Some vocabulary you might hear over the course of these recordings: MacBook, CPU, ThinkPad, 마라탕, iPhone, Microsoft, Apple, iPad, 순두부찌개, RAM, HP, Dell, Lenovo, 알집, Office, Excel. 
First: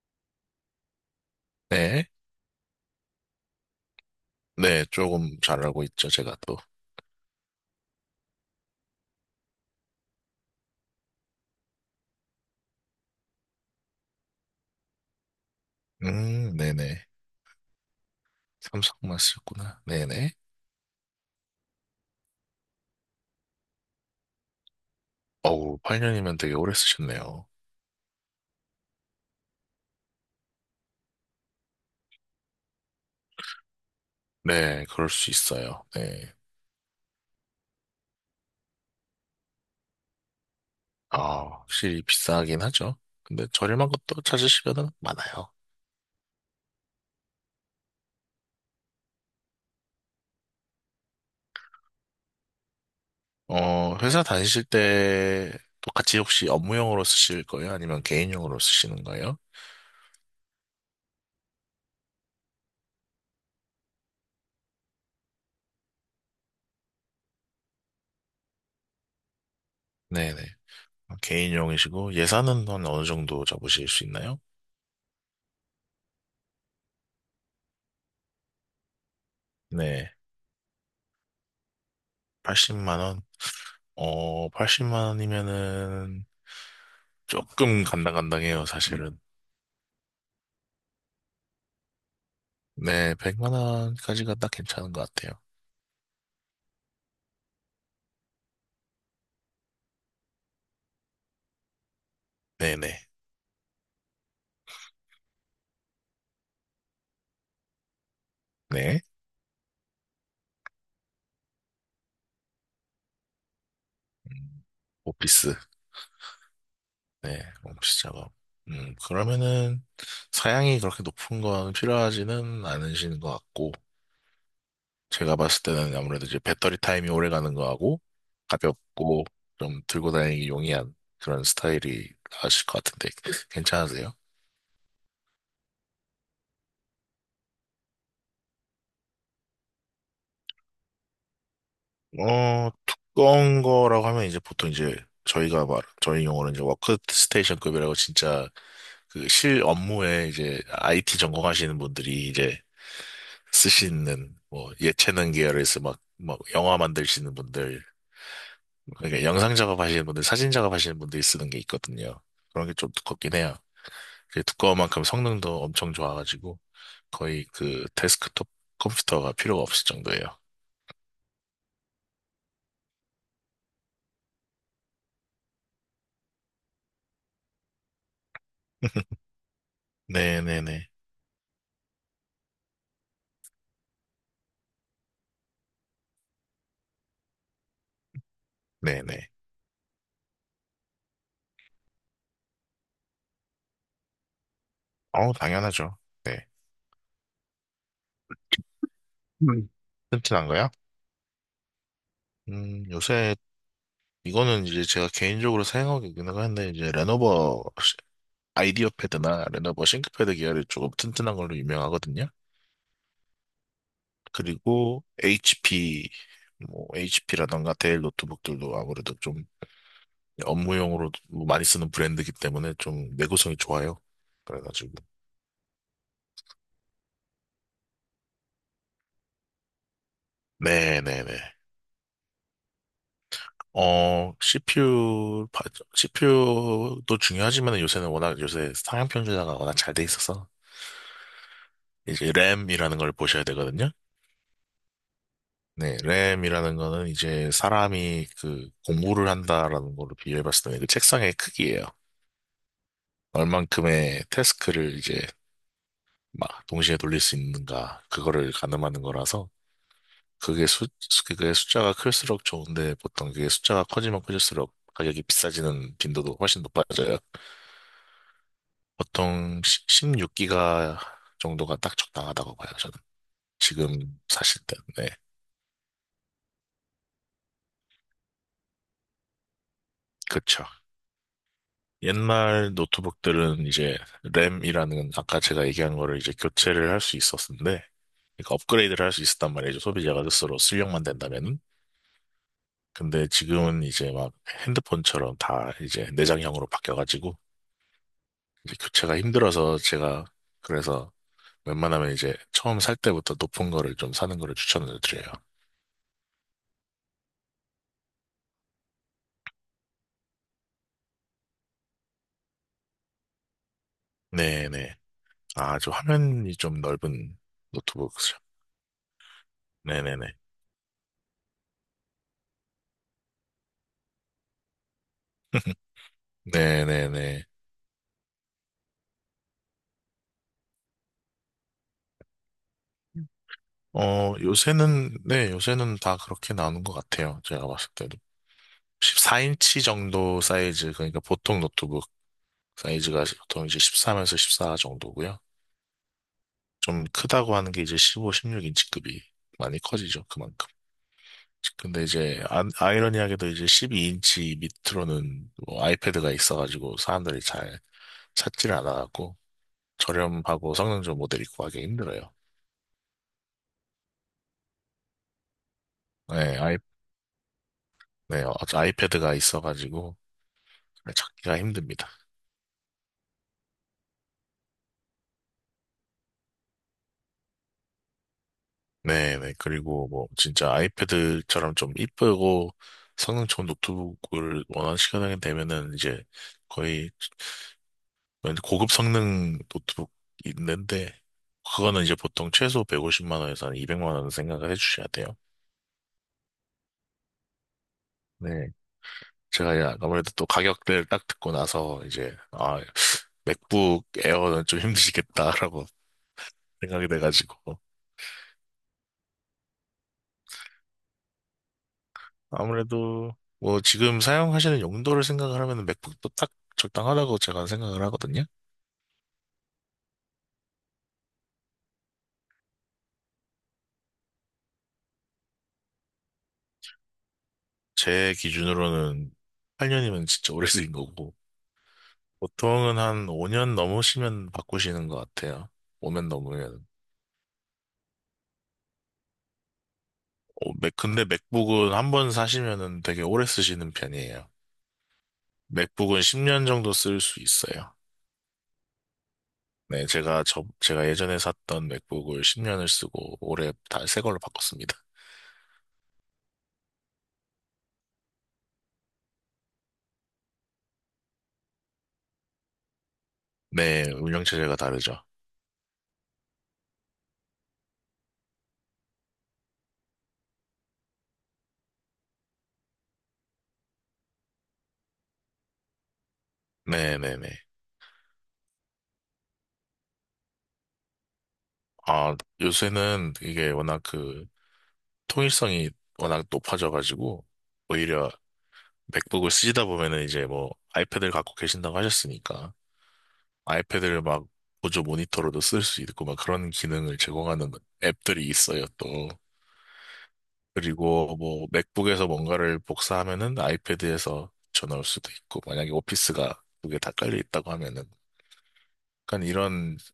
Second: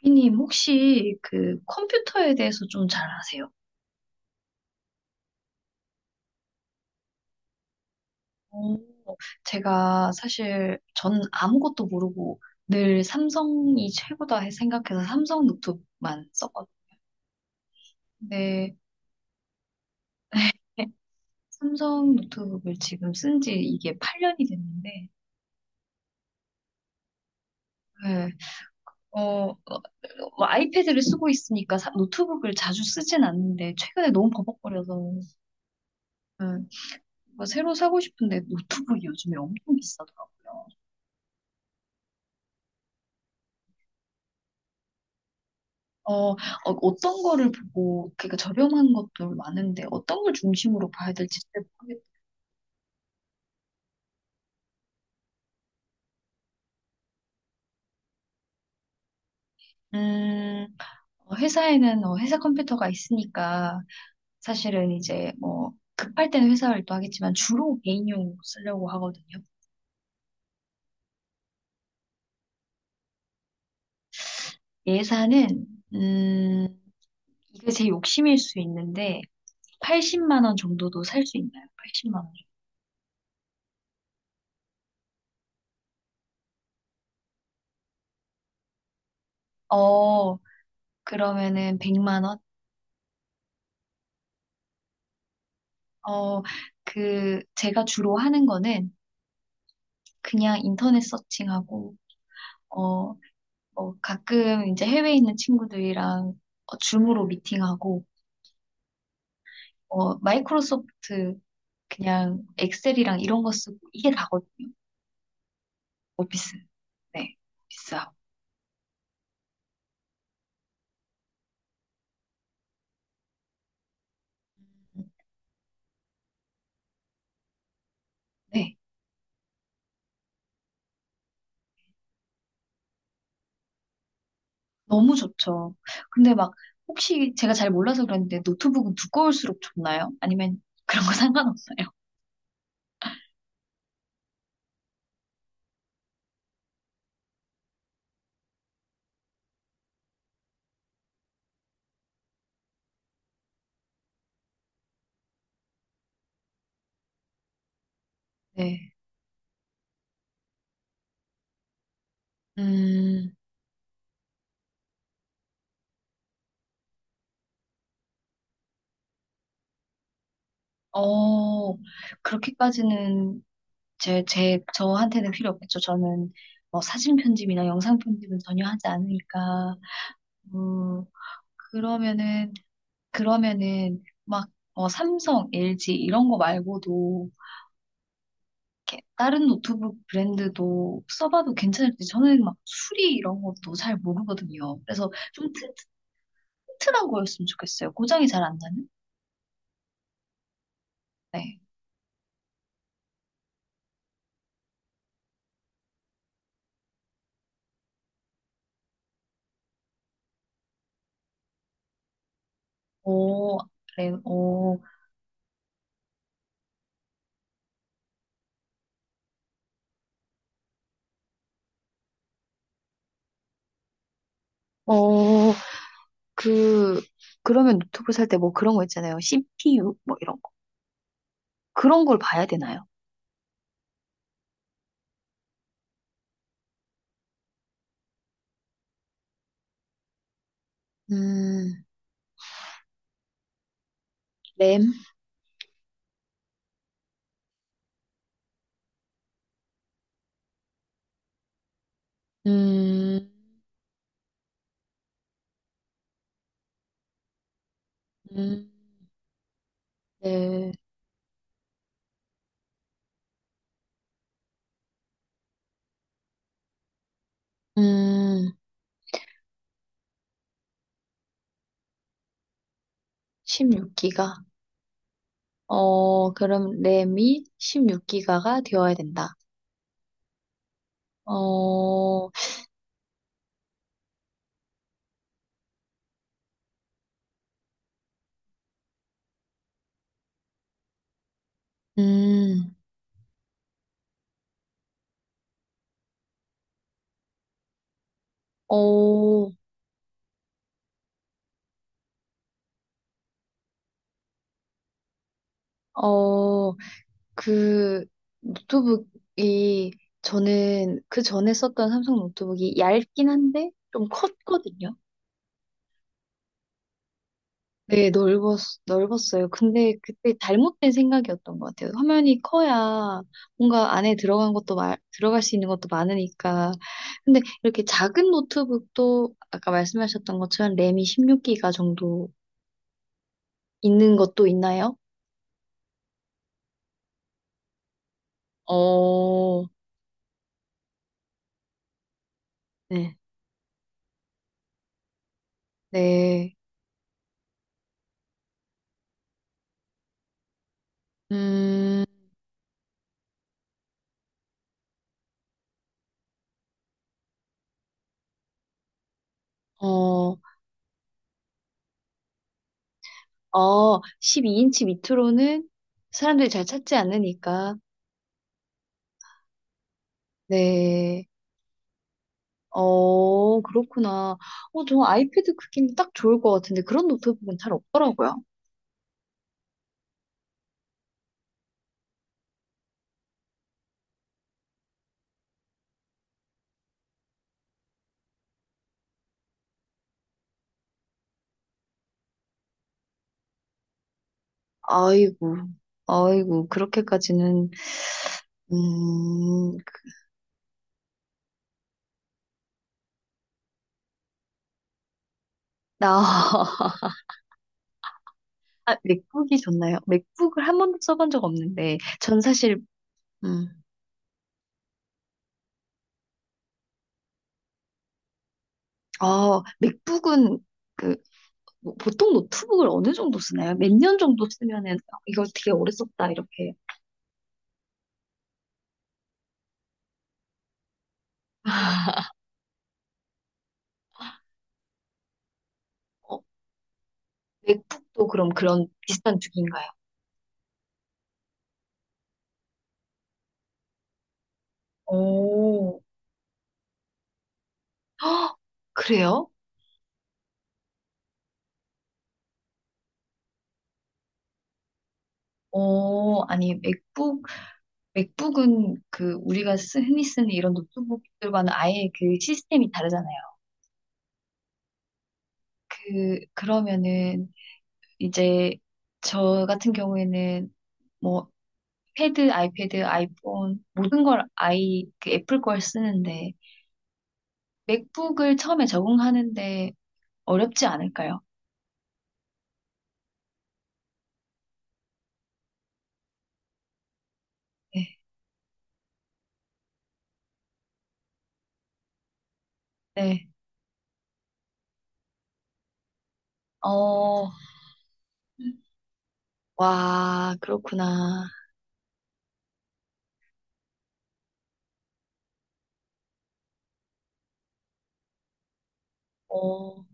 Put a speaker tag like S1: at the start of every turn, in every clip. S1: 비님, 혹시 그
S2: 네.
S1: 컴퓨터에 대해서 좀 잘 아세요?
S2: 네, 조금 잘 알고 있죠, 제가 또.
S1: 오. 제가 사실 전 아무것도 모르고 늘 삼성이 최고다 생각해서 삼성 노트북만 썼거든요.
S2: 네네.
S1: 근데
S2: 삼성만 쓰셨구나. 네네.
S1: 네, 삼성 노트북을 지금 쓴지 이게 8년이 됐는데,
S2: 어우, 8년이면 되게 오래 쓰셨네요.
S1: 네, 어, 어, 뭐 아이패드를 쓰고 있으니까 노트북을 자주 쓰진 않는데 최근에 너무
S2: 네,
S1: 버벅거려서,
S2: 그럴 수 있어요. 네.
S1: 네, 뭐 새로 사고 싶은데 노트북이 요즘에 엄청 비싸더라고요.
S2: 아, 확실히 비싸긴 하죠. 근데 저렴한 것도 찾으시면 많아요.
S1: 어, 어, 어떤 거를 보고, 그러니까 저렴한 것도 많은데, 어떤 걸 중심으로 봐야 될지 잘 모르겠어요.
S2: 회사 다니실 때 또 같이 혹시 업무용으로 쓰실 거예요? 아니면 개인용으로 쓰시는 거예요?
S1: 음, 회사에는 회사 컴퓨터가 있으니까, 사실은 이제 뭐, 급할 때는 회사 활동하겠지만, 주로 개인용 쓰려고 하거든요.
S2: 네네. 개인용이시고 예산은 한 어느 정도 잡으실 수 있나요?
S1: 예산은, 음, 이게 제 욕심일 수 있는데,
S2: 네.
S1: 80만 원 정도도 살 수 있나요? 80만 원.
S2: 80만 원. 80만 원이면은 조금 간당간당해요, 사실은.
S1: 어, 그러면은 100만 원?
S2: 네, 100만 원까지가 딱 괜찮은 것 같아요.
S1: 어, 그, 제가 주로 하는 거는 그냥 인터넷 서칭하고,
S2: 네네.
S1: 어, 뭐 가끔 이제 해외에 있는 친구들이랑 줌으로 미팅하고,
S2: 네.
S1: 마이크로소프트 그냥 엑셀이랑 이런 거 쓰고 이게
S2: 음,
S1: 다거든요.
S2: 오피스.
S1: 오피스. 네.
S2: 네, 오피스
S1: 오피스하고.
S2: 작업. 그러면은 사양이 그렇게 높은 건 필요하지는 않으신 것 같고, 제가 봤을 때는 아무래도 이제 배터리 타임이 오래 가는 거하고,
S1: 네.
S2: 가볍고, 좀 들고 다니기 용이한 그런 스타일이 나으실 것 같은데, 괜찮으세요?
S1: 너무 좋죠. 근데 막 혹시 제가 잘 몰라서 그런데 노트북은 두꺼울수록 좋나요? 아니면 그런 거 상관없어요?
S2: 어, 두꺼운 거라고 하면 이제 보통 이제 저희 용어는 이제 워크스테이션급이라고 진짜 그 실 업무에 이제 IT 전공하시는 분들이 이제 쓰시는 뭐 예체능 계열에서 막, 막 영화 만드시는 분들,
S1: 네.
S2: 그러니까 영상 작업하시는 분들, 사진 작업하시는 분들이 쓰는 게 있거든요. 그런 게 좀
S1: 음,
S2: 두껍긴 해요. 그 두꺼운 만큼 성능도 엄청 좋아가지고 거의 그 데스크톱 컴퓨터가 필요가 없을 정도예요.
S1: 어, 그렇게까지는 저한테는 필요 없겠죠. 저는 뭐 사진 편집이나 영상 편집은 전혀 하지 않으니까.
S2: 네네네.
S1: 음, 그러면은, 그러면은 막, 삼성, LG 이런 거 말고도 이렇게
S2: 네네.
S1: 다른 노트북 브랜드도 써봐도 괜찮을지, 저는 막 수리 이런 것도 잘 모르거든요. 그래서 좀
S2: 당연하죠. 네.
S1: 튼튼한 거였으면 좋겠어요. 고장이 잘 안 나는?
S2: 음. 튼튼한 거야?
S1: 네.
S2: 요새 이거는 이제 제가 개인적으로 사용하고 있는 건데 이제 아이디어 패드나 레노버 싱크패드 계열이 조금 튼튼한 걸로 유명하거든요.
S1: 오, 그래 오.
S2: 그리고 HP 뭐 HP라던가 데일 노트북들도 아무래도 좀 업무용으로 많이 쓰는 브랜드이기 때문에 좀 내구성이 좋아요. 그래가지고
S1: 어, 그, 그러면 노트북 살 때 뭐 그런 거 있잖아요. CPU, 뭐 이런
S2: 네네네.
S1: 그런 걸 봐야 되나요?
S2: CPU, CPU도 중요하지만 요새는 워낙 요새 상향 평준화가 워낙 잘 돼 있어서
S1: 음,
S2: 이제 램이라는 걸 보셔야 되거든요.
S1: 램.
S2: 네, 램이라는 거는 이제 사람이 그 공부를 한다라는 걸로 비유해 봤을 때 그 책상의 크기예요.
S1: 음,
S2: 얼만큼의 태스크를 이제 막 동시에 돌릴 수 있는가 그거를
S1: 음,
S2: 가늠하는 거라서 그게
S1: 네.
S2: 수 그게 숫자가 클수록 좋은데 보통 그게 숫자가 커지면 커질수록 가격이 비싸지는 빈도도 훨씬 높아져요.
S1: 음,
S2: 보통 16기가 정도가 딱 적당하다고 봐요, 저는. 지금
S1: 16기가.
S2: 사실 때. 네.
S1: 그럼 램이 16기가가 되어야 된다.
S2: 그렇
S1: 어,
S2: 옛날 노트북들은 이제 램이라는 아까 제가 얘기한 거를 이제 교체를 할 수 있었는데, 그러니까 업그레이드를 할 수 있었단 말이죠. 소비자가 스스로 출력만 된다면은.
S1: 음,
S2: 근데 지금은 이제 막 핸드폰처럼 다 이제 내장형으로 바뀌어가지고 이제 교체가
S1: 어,
S2: 힘들어서 제가 그래서 웬만하면 이제 처음 살 때부터 높은 거를 좀 사는 거를 추천을 드려요.
S1: 어, 그 노트북이, 저는 그 전에 썼던 삼성 노트북이 얇긴 한데 좀 컸거든요.
S2: 네네. 아, 저 화면이 좀 넓은
S1: 네,
S2: 노트북이죠.
S1: 넓었어요. 근데 그때
S2: 네네네.
S1: 잘못된 생각이었던 것 같아요. 화면이 커야 뭔가 안에 들어간 것도, 들어갈 수 있는 것도 많으니까. 근데
S2: 네네네.
S1: 이렇게 작은 노트북도 아까 말씀하셨던 것처럼 램이 16기가 정도 있는 것도 있나요?
S2: 요새는, 네, 요새는 다 그렇게 나오는 것 같아요. 제가 봤을 때도.
S1: 어,
S2: 14인치 정도 사이즈, 그러니까 보통 노트북
S1: 네.
S2: 사이즈가 보통 이제 1 4에서 14 정도고요.
S1: 네.
S2: 좀 크다고 하는 게 이제 15, 16인치급이 많이 커지죠, 그만큼. 근데
S1: 음,
S2: 이제 아이러니하게도 이제 12인치 밑으로는 뭐 아이패드가 있어가지고 사람들이 잘 찾지를 않아갖고
S1: 어,
S2: 저렴하고 성능 좋은 모델 있고 하기 힘들어요.
S1: 12인치 밑으로는 사람들이
S2: 네,
S1: 잘 찾지 않으니까.
S2: 네, 아이패드가 있어가지고 잘
S1: 네.
S2: 찾기가 힘듭니다.
S1: 어, 그렇구나. 저 아이패드 크기는 딱 좋을 것 같은데 그런 노트북은 잘 없더라고요.
S2: 네네. 그리고 뭐 진짜 아이패드처럼 좀 이쁘고 성능 좋은 노트북을 원하는 시간이 되면은 이제 거의 완전 고급 성능 노트북 있는데 그거는 이제 보통 최소 150만 원에서 한 200만 원 생각을 해주셔야 돼요.
S1: 아이고, 아이고, 그렇게까지는.
S2: 네. 제가
S1: 음,
S2: 이제
S1: 그-
S2: 아무래도 또 가격대를 딱 듣고 나서 이제 아 맥북 에어는 좀 힘드시겠다라고
S1: 나.
S2: 생각이 돼가지고
S1: 아, 맥북이 좋나요? 맥북을 한 번도 써본 적 없는데 전 사실.
S2: 아무래도
S1: 음,
S2: 뭐 지금 사용하시는 용도를 생각을 하면 맥북도 딱 적당하다고 제가 생각을 하거든요.
S1: 아, 맥북은 그 뭐, 보통 노트북을 어느 정도 쓰나요? 몇 년 정도 쓰면은 이거 되게 오래 썼다 이렇게.
S2: 제 기준으로는 8년이면 진짜 오래 쓰인 거고, 보통은 한 5년 넘으시면 바꾸시는 것 같아요. 5년
S1: 어,
S2: 넘으면.
S1: 맥북도 그럼 그런 비슷한 주기인가요?
S2: 근데 맥북은 한 번 사시면은 되게 오래 쓰시는 편이에요.
S1: 오,
S2: 맥북은 10년 정도 쓸 수 있어요.
S1: 그래요?
S2: 네, 제가 예전에 샀던 맥북을 10년을 쓰고 올해 다 새 걸로 바꿨습니다.
S1: 아니, 맥북은 그, 우리가 흔히 쓰는 이런 노트북들과는 아예 그 시스템이 다르잖아요.
S2: 네, 운영체제가 다르죠.
S1: 그, 그러면은 이제 저 같은 경우에는 뭐, 아이패드, 아이폰, 모든 걸 그 애플 걸 쓰는데,
S2: 네네네.
S1: 맥북을 처음에 적응하는데 어렵지 않을까요?
S2: 아, 요새는 이게 워낙 그 통일성이 워낙 높아져가지고
S1: 네,
S2: 오히려 맥북을 쓰시다 보면은 이제 뭐 아이패드를 갖고 계신다고 하셨으니까
S1: 네.
S2: 아이패드를 막 보조 모니터로도 쓸 수 있고 막 그런 기능을
S1: 어,
S2: 제공하는 앱들이 있어요 또
S1: 와,
S2: 그리고
S1: 그렇구나.
S2: 뭐 맥북에서 뭔가를 복사하면은 아이패드에서 전화올 수도 있고 만약에 오피스가 두 개 다 깔려 있다고 하면은 약간 이런
S1: 어,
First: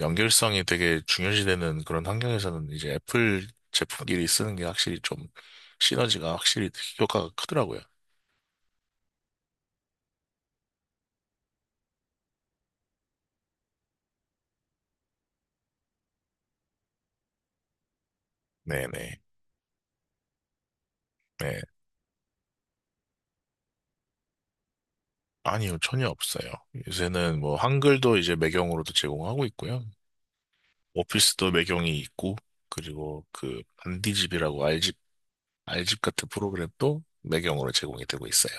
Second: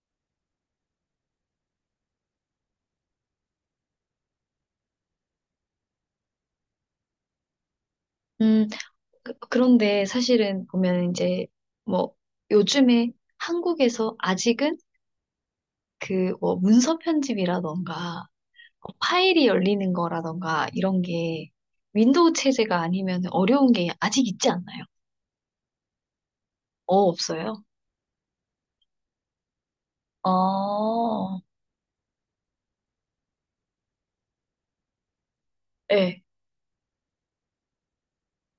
S2: 연결성이 되게 중요시되는 그런 환경에서는 이제 애플 제품끼리 쓰는 게 확실히 좀 시너지가 확실히 효과가 크더라고요.
S1: 음. 그런데 사실은 보면 이제 뭐 요즘에 한국에서 아직은 그 뭐 문서 편집이라던가
S2: 네네.
S1: 파일이 열리는 거라던가 이런 게,
S2: 네.
S1: 윈도우 체제가 아니면 어려운 게 아직 있지 않나요?
S2: 아니요, 전혀 없어요. 요새는 뭐
S1: 없어요?
S2: 한글도 이제 매경으로도 제공하고 있고요.
S1: 어,
S2: 오피스도 매경이 있고, 그리고 그 반디집이라고 알집
S1: 네.
S2: 같은 프로그램도 매경으로 제공이 되고 있어요.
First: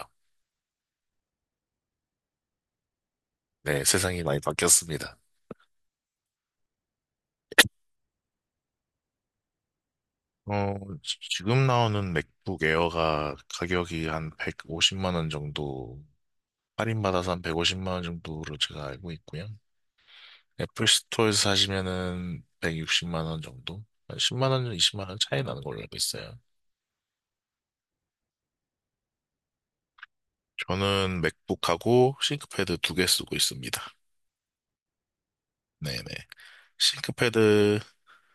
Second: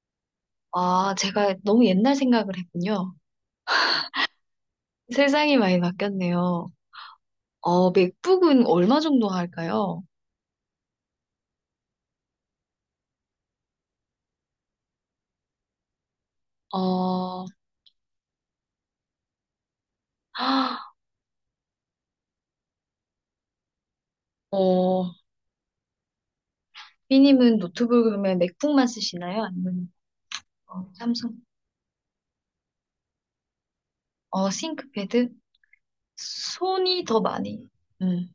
S1: 아, 제가 너무 옛날 생각을 했군요.
S2: 네, 세상이 많이 바뀌었습니다.
S1: 세상이 많이 바뀌었네요. 맥북은 얼마 정도 할까요?
S2: 어, 지금 나오는 맥북 에어가 가격이 한 150만 원 정도, 할인받아서 한
S1: 어,
S2: 150만 원 정도로 제가 알고 있고요.
S1: 아,
S2: 애플 스토어에서 사시면은 160만 원 정도? 한 10만 원, 20만
S1: 어,
S2: 원 차이 나는 걸로 알고 있어요.
S1: 삐님은 노트북 그러면 맥북만 쓰시나요? 아니면
S2: 저는
S1: 삼성.
S2: 맥북하고 싱크패드 두 개 쓰고 있습니다.
S1: 어, 싱크패드?
S2: 네네.
S1: 손이 더 많이.
S2: 싱크패드는
S1: 음,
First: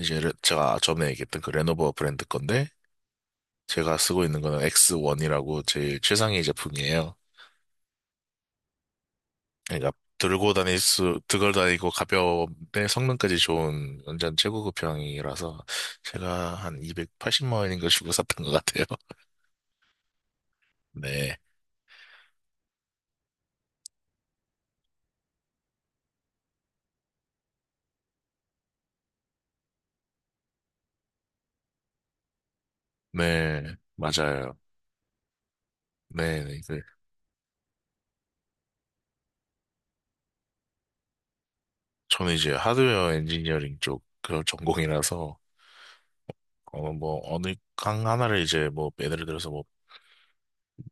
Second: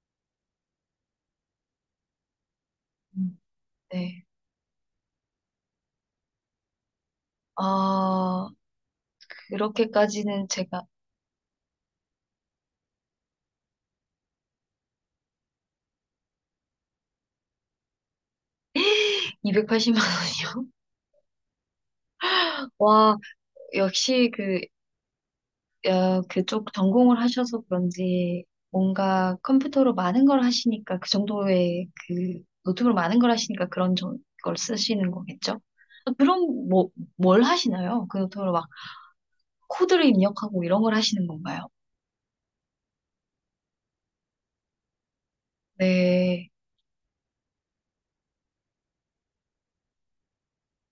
S2: 이제 제가 전에 얘기했던 그 레노버 브랜드 건데,
S1: 음,
S2: 제가
S1: 네.
S2: 쓰고 있는 거는 X1이라고 제일 최상위 제품이에요.
S1: 아,
S2: 그러니까
S1: 그렇게까지는 제가.
S2: 들고 다니고 가벼운데 성능까지 좋은 완전 최고급형이라서 제가 한 280만 원인가 주고 샀던 것 같아요.
S1: 280만 원이요?
S2: 네.
S1: 와, 역시 그, 그쪽 전공을 하셔서 그런지 뭔가 컴퓨터로 많은 걸 하시니까, 그 정도의 그 노트북으로 많은 걸 하시니까
S2: 네,
S1: 그런 걸
S2: 맞아요.
S1: 쓰시는 거겠죠? 아,
S2: 네, 네.
S1: 그럼
S2: 그,
S1: 뭐, 뭘 하시나요? 그 노트북으로 막 코드를 입력하고 이런 걸 하시는 건가요?
S2: 저는 이제 하드웨어 엔지니어링 쪽 그 전공이라서,
S1: 네.
S2: 뭐, 어느 강 하나를 이제 뭐, 예를 들어서 뭐,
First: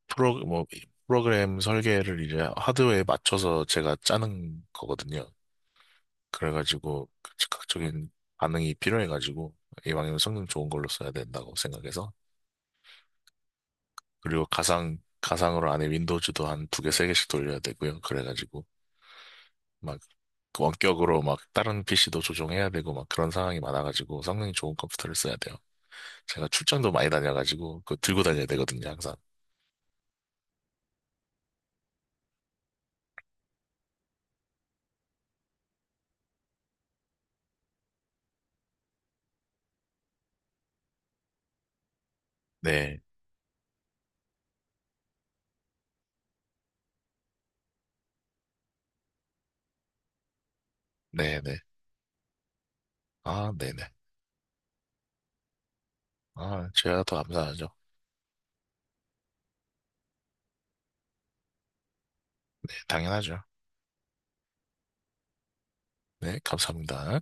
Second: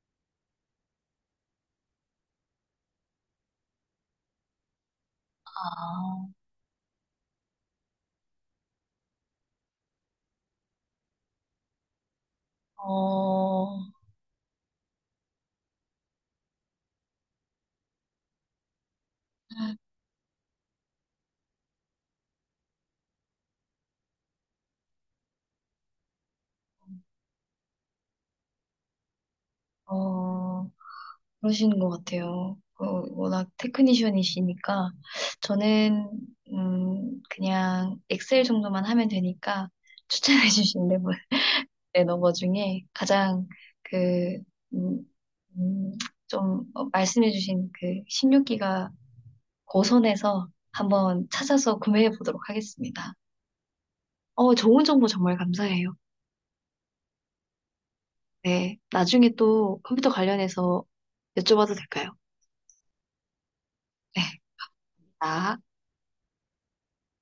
S2: 프로, 뭐, 프로그램 설계를 이제 하드웨어에 맞춰서 제가 짜는 거거든요.
S1: 아,
S2: 그래가지고, 그 즉각적인 반응이 필요해가지고, 이왕이면 성능 좋은 걸로 써야 된다고 생각해서,
S1: 어,
S2: 그리고 가상으로 안에 윈도우즈도 한 두 개, 세 개씩 돌려야 되고요. 그래가지고, 막 원격으로 막 다른 PC도 조종해야 되고 막 그런 상황이 많아가지고 성능이 좋은 컴퓨터를 써야 돼요. 제가 출장도 많이 다녀가지고 그거 들고 다녀야 되거든요, 항상.
S1: 어, 그러시는 것 같아요. 워낙 테크니션이시니까. 저는 그냥 엑셀 정도만 하면 되니까 추천해 주신 레너버 중에
S2: 네,
S1: 가장 그, 음, 음, 좀 말씀해 주신 그 16기가 고선에서 한번
S2: 네, 네.
S1: 찾아서 구매해 보도록 하겠습니다.
S2: 아, 네네.
S1: 좋은 정보 정말 감사해요.
S2: 아, 제가 더 감사하죠.
S1: 네, 나중에 또 컴퓨터 관련해서 여쭤봐도 될까요?
S2: 네, 당연하죠.
S1: 네. 아.
S2: 네, 감사합니다.